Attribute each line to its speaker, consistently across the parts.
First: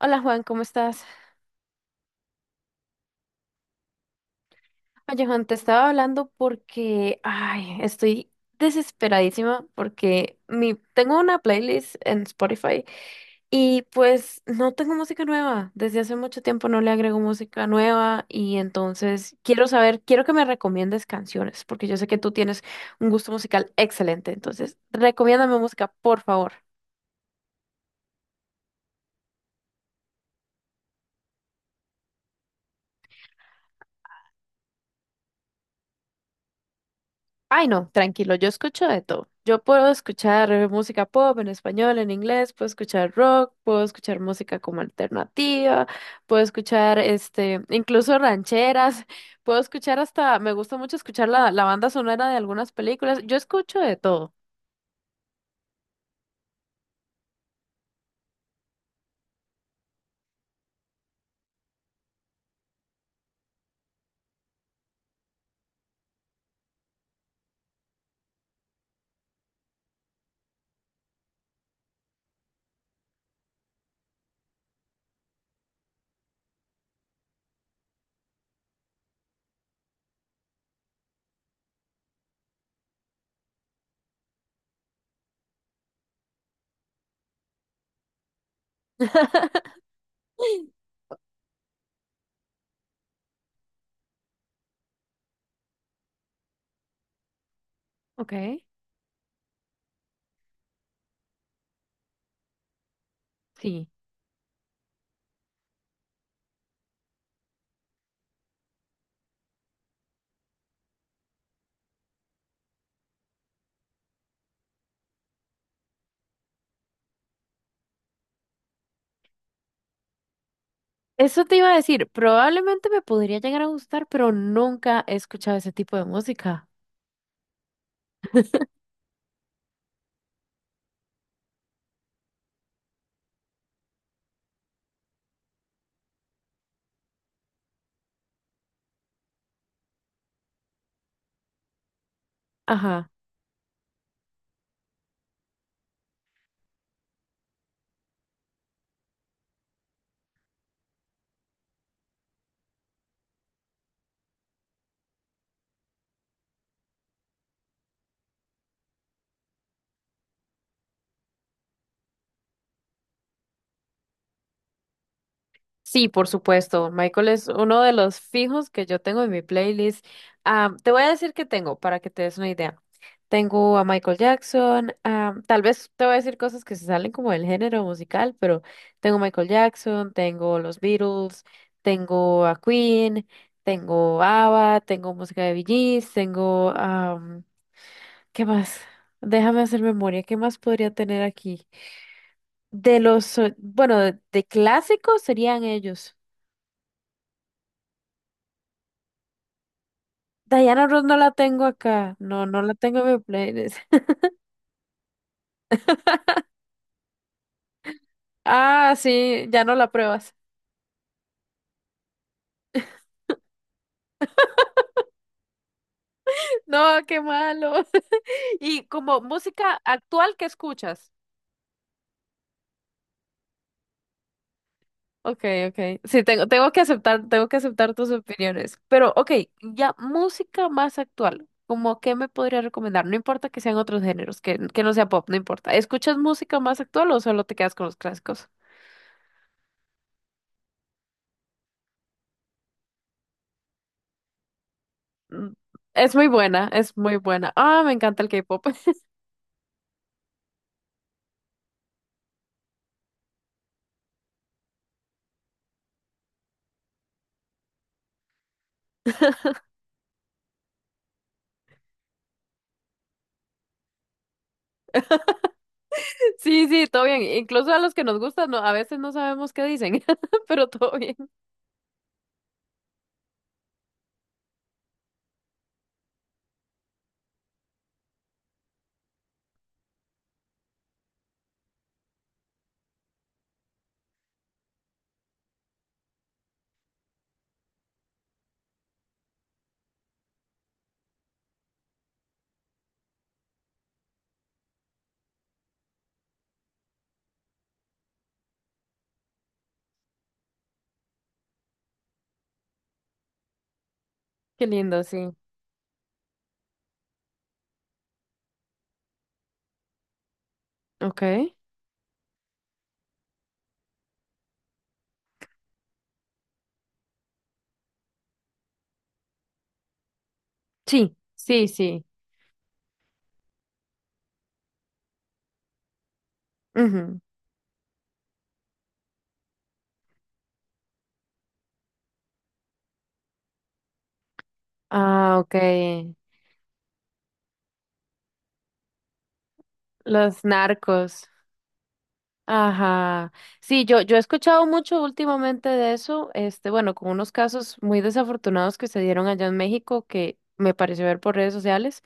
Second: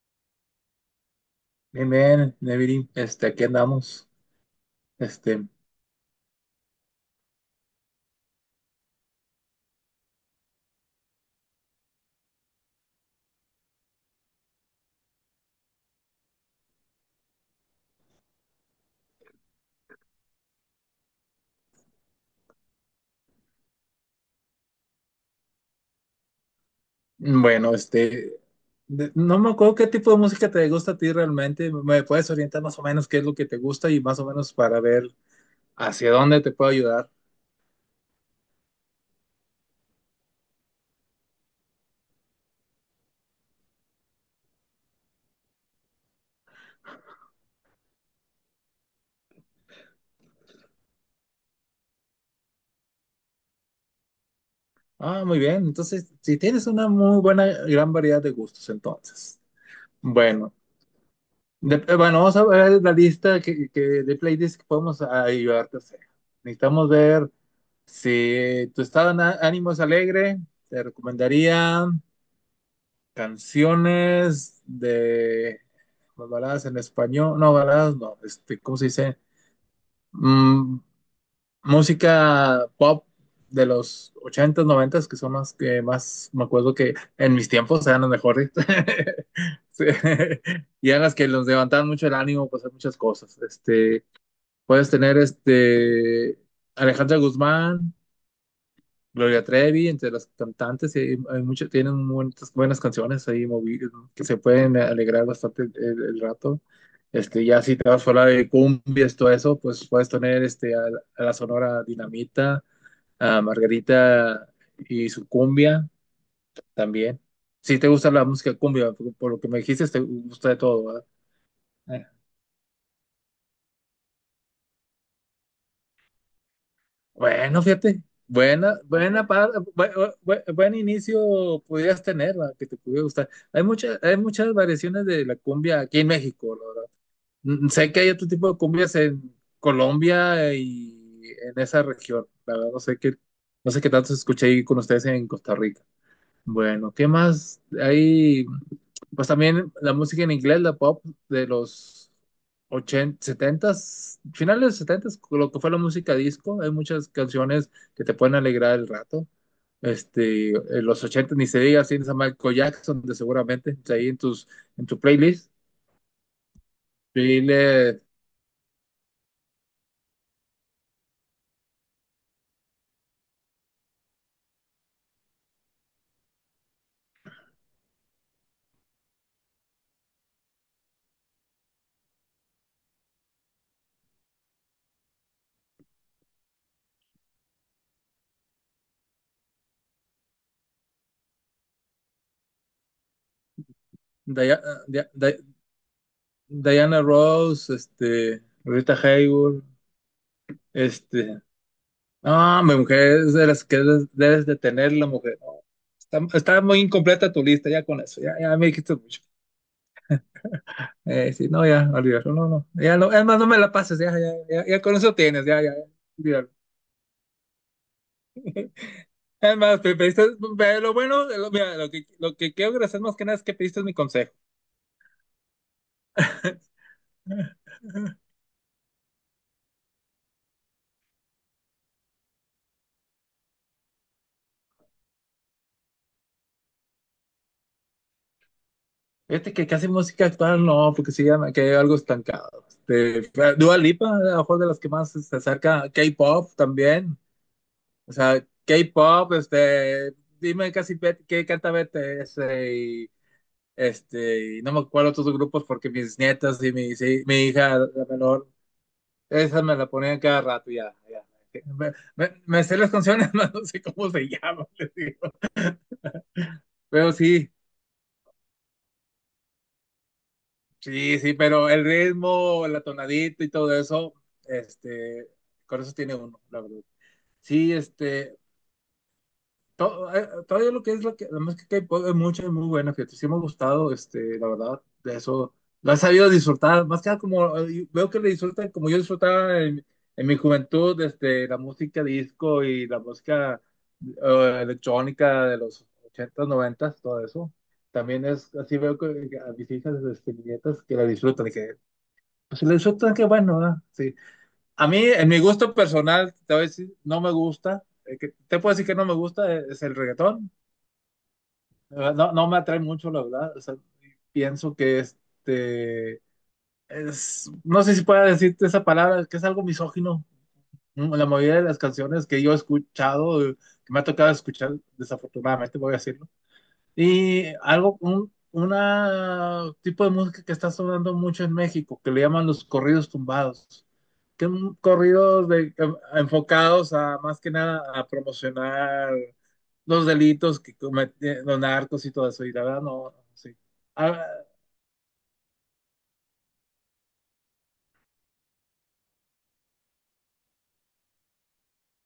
Speaker 1: Hola Juan, ¿cómo estás?
Speaker 2: Bien, bien, Neviri, aquí andamos.
Speaker 1: Oye Juan,
Speaker 2: Este,
Speaker 1: te estaba hablando porque, ay, estoy desesperadísima porque tengo una playlist en Spotify y pues no tengo música nueva. Desde hace mucho tiempo no le agrego música nueva y entonces quiero saber, quiero que me recomiendes canciones porque yo sé que tú tienes un gusto musical excelente. Entonces, recomiéndame música, por favor.
Speaker 2: bueno, este, no me acuerdo qué tipo de música te gusta a ti realmente. ¿Me puedes orientar más o menos qué es lo que te gusta y más o menos para ver hacia dónde te puedo ayudar?
Speaker 1: Ay, no, tranquilo, yo escucho de todo. Yo puedo escuchar música pop en español, en inglés, puedo escuchar rock, puedo escuchar música como alternativa, puedo escuchar incluso rancheras, puedo escuchar hasta, me gusta mucho escuchar la banda sonora de algunas películas. Yo escucho de todo.
Speaker 2: Ah, muy bien. Entonces, si tienes una muy buena, gran variedad de gustos, entonces. Bueno, bueno, vamos a ver la lista que de playlists que podemos ayudarte a hacer. Necesitamos ver si tu estado de ánimo es alegre, te recomendaría canciones de pues, baladas en español, no, baladas no, ¿cómo se dice? Mm, Música pop de los ochentas noventas, que son las que más me acuerdo que en mis tiempos eran las mejores. Sí. Y eran las que nos levantaban mucho el ánimo, pues hacer muchas cosas. Puedes tener Alejandra Guzmán,
Speaker 1: Ok,
Speaker 2: Gloria Trevi, entre las cantantes, y tienen muchas buenas canciones ahí
Speaker 1: sí.
Speaker 2: que se pueden alegrar bastante el rato. Ya si te vas fuera de cumbias, todo eso, pues puedes tener este, a la Sonora Dinamita, a Margarita y su cumbia también. Si te gusta la música cumbia, por lo que me dijiste, te gusta de todo, ¿verdad?
Speaker 1: Eso te iba a decir, probablemente me podría llegar a gustar, pero nunca he escuchado ese tipo de música.
Speaker 2: Bueno, fíjate, buena, buena par- bu- bu- bu- buen, inicio pudieras tener, la que te pudiera gustar. Hay muchas variaciones de la cumbia aquí en México, la verdad. Sé que hay otro tipo de cumbias en Colombia y en esa región. La verdad,
Speaker 1: Ajá.
Speaker 2: no sé qué tanto se escucha ahí con ustedes en Costa Rica. Bueno, ¿qué más hay? Pues también la música en inglés, la pop de los 80, 70, finales de los 70, lo que fue la música disco, hay muchas canciones que te pueden alegrar el rato. En los 80 ni se diga, tienes a Michael Jackson, de seguramente está ahí en tus en tu playlist.
Speaker 1: Sí, por supuesto. Michael es
Speaker 2: Dile
Speaker 1: uno de los fijos que yo tengo en mi playlist. Ah, te voy a decir que tengo para que te des una idea. Tengo a Michael Jackson. Ah, tal vez te voy a decir cosas que se salen como del género musical, pero tengo Michael Jackson, tengo los Beatles, tengo a Queen, tengo ABBA, tengo música de Bee Gees, ¿qué más? Déjame hacer memoria. ¿Qué más podría tener aquí? Bueno, de
Speaker 2: Dia-
Speaker 1: clásicos
Speaker 2: Dia-
Speaker 1: serían ellos.
Speaker 2: Diana Ross, Rita Hayworth,
Speaker 1: Diana Ross no la
Speaker 2: este,
Speaker 1: tengo acá. No, no
Speaker 2: no,
Speaker 1: la
Speaker 2: mi
Speaker 1: tengo en mi
Speaker 2: mujer es de las
Speaker 1: playlist.
Speaker 2: que debes de tener, la mujer. No, está muy incompleta tu lista, ya con eso, ya, ya me
Speaker 1: Ah,
Speaker 2: dijiste mucho.
Speaker 1: sí, ya no la pruebas.
Speaker 2: Sí, no, ya, olvídalo, no, no, ya no, es más, no me la pases, ya, ya, ya, ya con eso tienes, ya, ya, ya, olvídalo.
Speaker 1: No, qué malo. Y como
Speaker 2: Es
Speaker 1: música
Speaker 2: más, pediste,
Speaker 1: actual que
Speaker 2: lo
Speaker 1: escuchas.
Speaker 2: bueno, lo, mira, lo que quiero agradecer más que nada es que pediste mi consejo.
Speaker 1: Ok, ok. Sí, tengo, tengo que aceptar tus opiniones. Pero, ok, ya música más actual. ¿Cómo qué me podría recomendar? No importa que sean otros géneros, que no sea pop, no importa. ¿Escuchas música más actual o solo te quedas con los clásicos?
Speaker 2: Fíjate que casi música actual no, porque sí ya me quedé algo estancado. Dua Lipa, a lo mejor, de las que más se
Speaker 1: Mm,
Speaker 2: acerca,
Speaker 1: es muy
Speaker 2: K-pop
Speaker 1: buena, es muy
Speaker 2: también.
Speaker 1: buena. Ah, me
Speaker 2: O
Speaker 1: encanta el
Speaker 2: sea,
Speaker 1: K-pop.
Speaker 2: K-pop, dime, qué canta Bete, y no me acuerdo otros grupos porque mis nietas y mi, sí, mi hija, la menor, esa me la ponían cada rato, ya, ya. Me sé las canciones, más no sé cómo se llaman, les digo.
Speaker 1: Sí, sí, todo
Speaker 2: Pero
Speaker 1: bien.
Speaker 2: sí,
Speaker 1: Incluso a los que nos gustan, no, a veces no sabemos qué dicen, pero todo bien.
Speaker 2: sí, sí, pero el ritmo, la tonadita y todo eso, este, con eso tiene uno, la verdad. Sí, todavía lo que es la música K-pop es mucha y muy buena, fíjate, sí me ha gustado, la verdad, de eso, lo he sabido disfrutar, más que nada como, veo que le disfrutan como yo disfrutaba en mi juventud, la música disco y la música electrónica de los ochentas noventas, todo eso, también es, así veo que a mis hijas, mis nietas, que la disfrutan, y que, pues si la disfrutan, qué bueno, ¿verdad? Sí.
Speaker 1: Qué
Speaker 2: A mí,
Speaker 1: lindo,
Speaker 2: en
Speaker 1: sí.
Speaker 2: mi gusto personal, te voy a decir, no me gusta, te puedo decir que no me gusta, es el reggaetón,
Speaker 1: Ok.
Speaker 2: no, no me atrae mucho, la verdad. O sea, pienso que es, no sé si pueda decirte esa palabra, que es algo misógino.
Speaker 1: Sí,
Speaker 2: ¿No? La mayoría de
Speaker 1: sí,
Speaker 2: las
Speaker 1: sí.
Speaker 2: canciones que yo he escuchado, que me ha tocado escuchar, desafortunadamente, voy a decir,
Speaker 1: Ujú.
Speaker 2: y algo, un, una tipo de música que está sonando mucho en México, que le llaman los corridos tumbados, que son
Speaker 1: Ah,
Speaker 2: corridos
Speaker 1: ok.
Speaker 2: de, enfocados a más que nada a promocionar los
Speaker 1: Los
Speaker 2: delitos que
Speaker 1: narcos.
Speaker 2: cometen los narcos y todo eso. Y la verdad, no, no,
Speaker 1: Ajá.
Speaker 2: sí.
Speaker 1: Sí, yo he
Speaker 2: Ah,
Speaker 1: escuchado mucho últimamente de eso, este, bueno, con unos casos muy desafortunados que se dieron allá en México que me pareció ver por redes sociales.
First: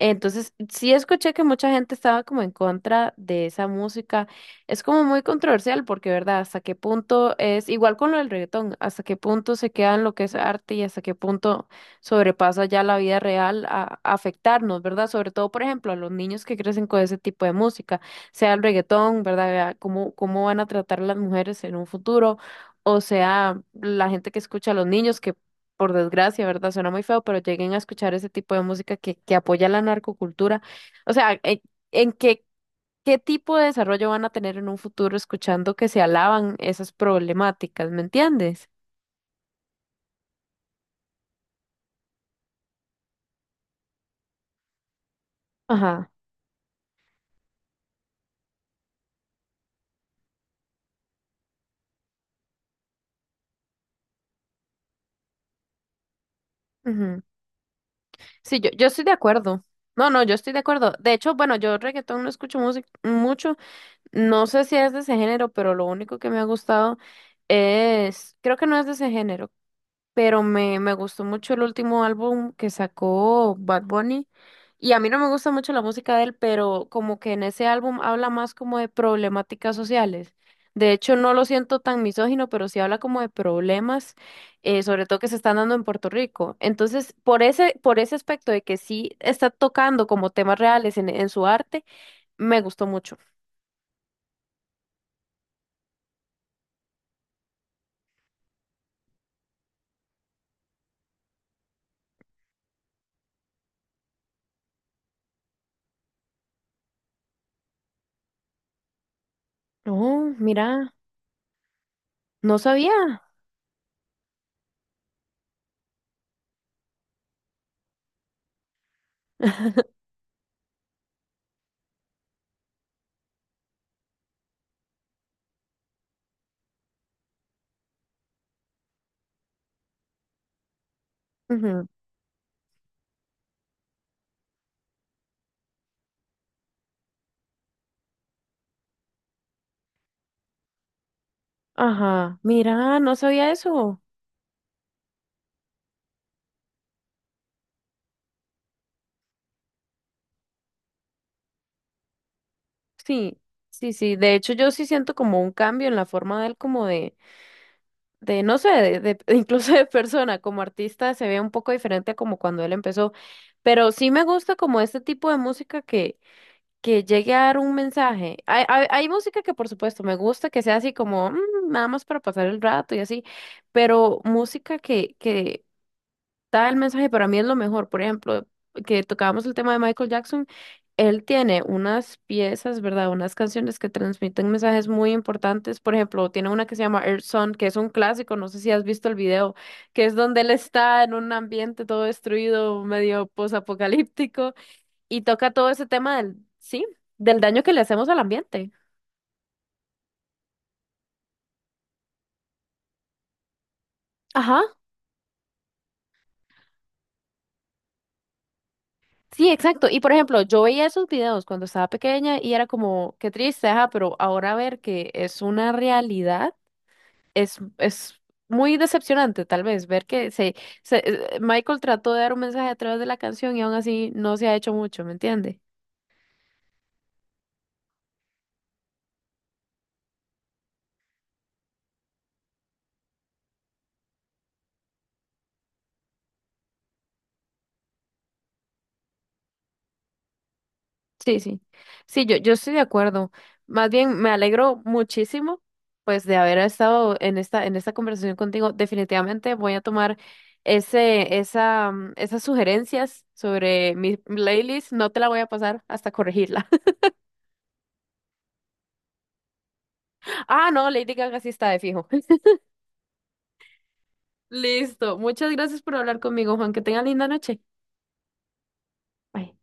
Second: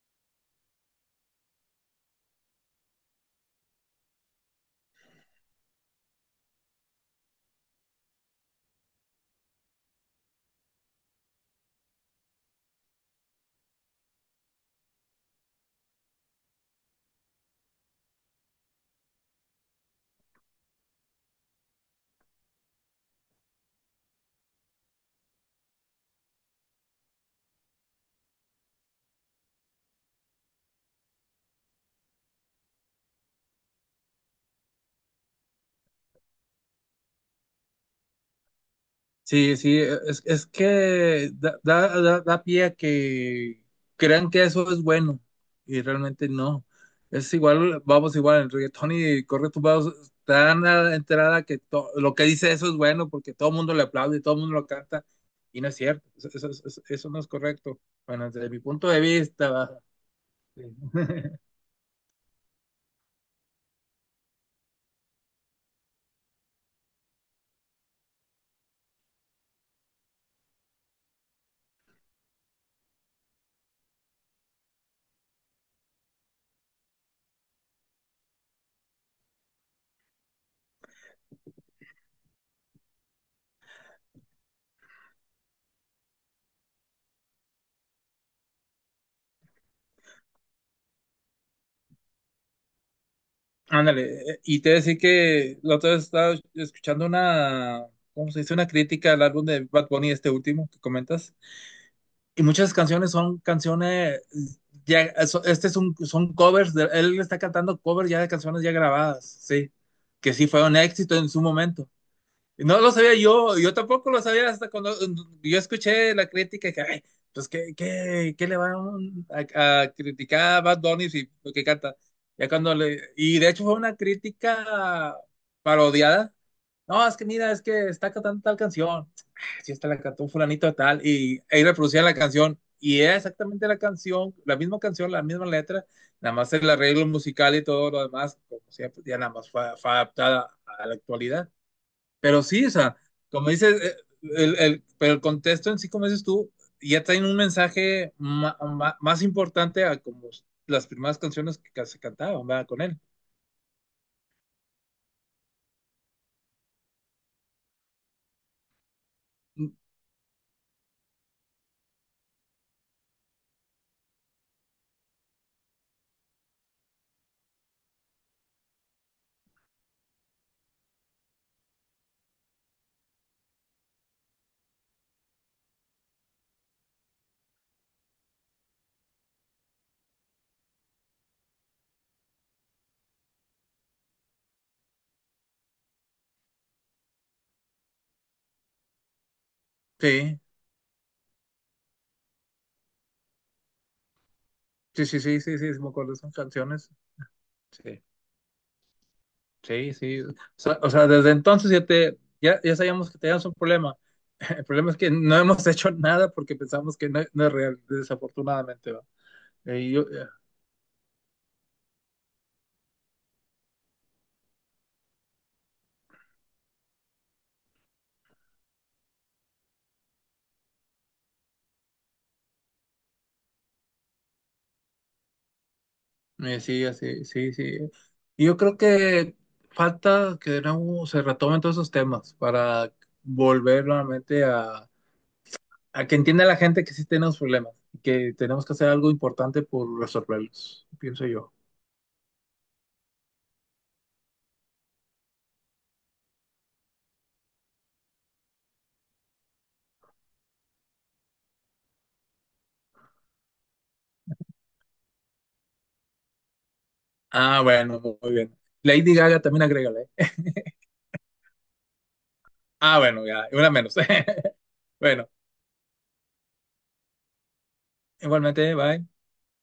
Speaker 1: Entonces, sí escuché que mucha gente estaba como en contra de esa música. Es como muy controversial porque, ¿verdad? Hasta qué punto es igual con lo del reggaetón, hasta qué punto se queda en lo que es arte y hasta qué punto sobrepasa ya la vida real a afectarnos, ¿verdad? Sobre todo, por ejemplo, a los niños que crecen con ese tipo de música, sea el reggaetón, ¿verdad? Vea, ¿cómo, cómo van a tratar a las mujeres en un futuro? O sea, la gente que escucha a los niños que por desgracia, ¿verdad? Suena muy feo, pero lleguen a escuchar ese tipo de música que apoya la narcocultura. O sea, ¿en qué, qué tipo de desarrollo van a tener en un futuro escuchando que se alaban esas problemáticas? ¿Me entiendes?
Speaker 2: sí, es que da pie a que crean que eso es bueno y
Speaker 1: Ajá.
Speaker 2: realmente no. Es igual, vamos, igual, el reggaetón, y corre tu voz tan a la enterada que lo que dice eso es bueno porque todo el mundo le aplaude, todo el mundo lo canta y no es cierto, eso no
Speaker 1: Ujú.
Speaker 2: es correcto. Bueno, desde mi
Speaker 1: Sí, yo
Speaker 2: punto de
Speaker 1: estoy de
Speaker 2: vista,
Speaker 1: acuerdo.
Speaker 2: va.
Speaker 1: No, no, yo estoy de
Speaker 2: Sí.
Speaker 1: acuerdo. De hecho, bueno, yo reggaetón no escucho música mucho. No sé si es de ese género, pero lo único que me ha gustado es, creo que no es de ese género. Pero me gustó mucho el último álbum que sacó Bad Bunny. Y a mí no me gusta mucho la música de él, pero como que en ese álbum habla más como de problemáticas sociales. De hecho, no lo siento tan misógino, pero sí habla como de problemas, sobre todo que se están dando en Puerto Rico. Entonces, por ese aspecto de que sí está tocando como temas reales en su arte, me gustó mucho.
Speaker 2: Ándale, y te decía que la otra vez estaba escuchando ¿cómo se dice? Una crítica al álbum de Bad Bunny, este último que comentas. Y muchas canciones son canciones, son covers, él está cantando covers ya de canciones ya grabadas, sí, que
Speaker 1: Oh,
Speaker 2: sí fue un
Speaker 1: mira,
Speaker 2: éxito en su momento.
Speaker 1: no
Speaker 2: Y no
Speaker 1: sabía.
Speaker 2: lo sabía yo, yo tampoco lo sabía hasta cuando yo escuché la crítica que, ay, pues, ¿qué le van a criticar a Bad Bunny si lo que canta? Ya cuando le, y de hecho fue una crítica parodiada, no, es que mira, es que está cantando tal canción. Ah, sí, está, la cantó un fulanito de tal. Y ahí
Speaker 1: Ujú.
Speaker 2: reproducía la canción. Y era exactamente la canción, la misma letra. Nada más el arreglo musical y todo lo demás, como siempre, ya nada más fue, fue adaptada a la actualidad.
Speaker 1: Ajá,
Speaker 2: Pero sí, o sea,
Speaker 1: mira, no
Speaker 2: como
Speaker 1: sabía
Speaker 2: dices,
Speaker 1: eso.
Speaker 2: pero el contexto en sí, como dices tú, ya traen un mensaje más importante a como las primeras canciones que se cantaban, ¿verdad? Con él.
Speaker 1: Sí, sí, sí. De hecho, yo sí siento como un cambio en la forma de él, como de no sé, incluso de persona, como artista se ve un poco diferente a como cuando él empezó. Pero sí me gusta como este tipo de música que llegue a dar un mensaje. Hay música que por supuesto me gusta, que sea así como "Mm, nada más para pasar el rato y así, pero música que da el mensaje, para mí es lo mejor. Por ejemplo, que tocábamos el tema de Michael Jackson, él tiene unas piezas, ¿verdad? Unas canciones que transmiten mensajes muy importantes. Por ejemplo, tiene una que se llama Earth Song, que es un clásico, no sé si has visto el video, que es
Speaker 2: Sí,
Speaker 1: donde él está en un ambiente todo destruido, medio posapocalíptico,
Speaker 2: sí,
Speaker 1: y
Speaker 2: sí, sí,
Speaker 1: toca
Speaker 2: sí,
Speaker 1: todo
Speaker 2: sí,
Speaker 1: ese
Speaker 2: me acuerdo de
Speaker 1: tema
Speaker 2: esas
Speaker 1: del, sí,
Speaker 2: canciones.
Speaker 1: del daño que le
Speaker 2: Sí.
Speaker 1: hacemos al ambiente.
Speaker 2: Sí, sí. O sea, desde entonces ya, te, ya, ya sabíamos que teníamos un problema.
Speaker 1: Ajá.
Speaker 2: El problema es que no hemos hecho nada porque pensamos que no, no es real, desafortunadamente. ¿Va?
Speaker 1: Sí, exacto.
Speaker 2: Eh,
Speaker 1: Y
Speaker 2: yo,
Speaker 1: por ejemplo, yo veía esos videos cuando estaba pequeña y era como, qué triste, ajá, pero ahora ver que es una realidad es muy decepcionante, tal vez, ver que se- Michael trató de dar un mensaje a través de la canción y aún así no se ha hecho mucho, ¿me entiende?
Speaker 2: sí, así, sí, sí. Y yo creo que falta que de nuevo se retomen todos esos temas para volver nuevamente a que entienda la gente que sí tenemos problemas y que tenemos que hacer algo importante por resolverlos, pienso
Speaker 1: Sí,
Speaker 2: yo.
Speaker 1: sí. Sí, yo estoy de acuerdo. Más bien, me alegro muchísimo, pues, de haber estado en en esta conversación contigo. Definitivamente voy a tomar esas sugerencias sobre mi playlist. No te la voy a pasar hasta corregirla.
Speaker 2: Ah, bueno, muy bien. Lady Gaga también agrega.
Speaker 1: Ah, no, Lady Gaga sí está de fijo.
Speaker 2: Ah, bueno, ya, una menos.
Speaker 1: Listo.
Speaker 2: Bueno,
Speaker 1: Muchas gracias por hablar conmigo, Juan. Que tenga linda noche.
Speaker 2: igualmente, bye.
Speaker 1: Bye.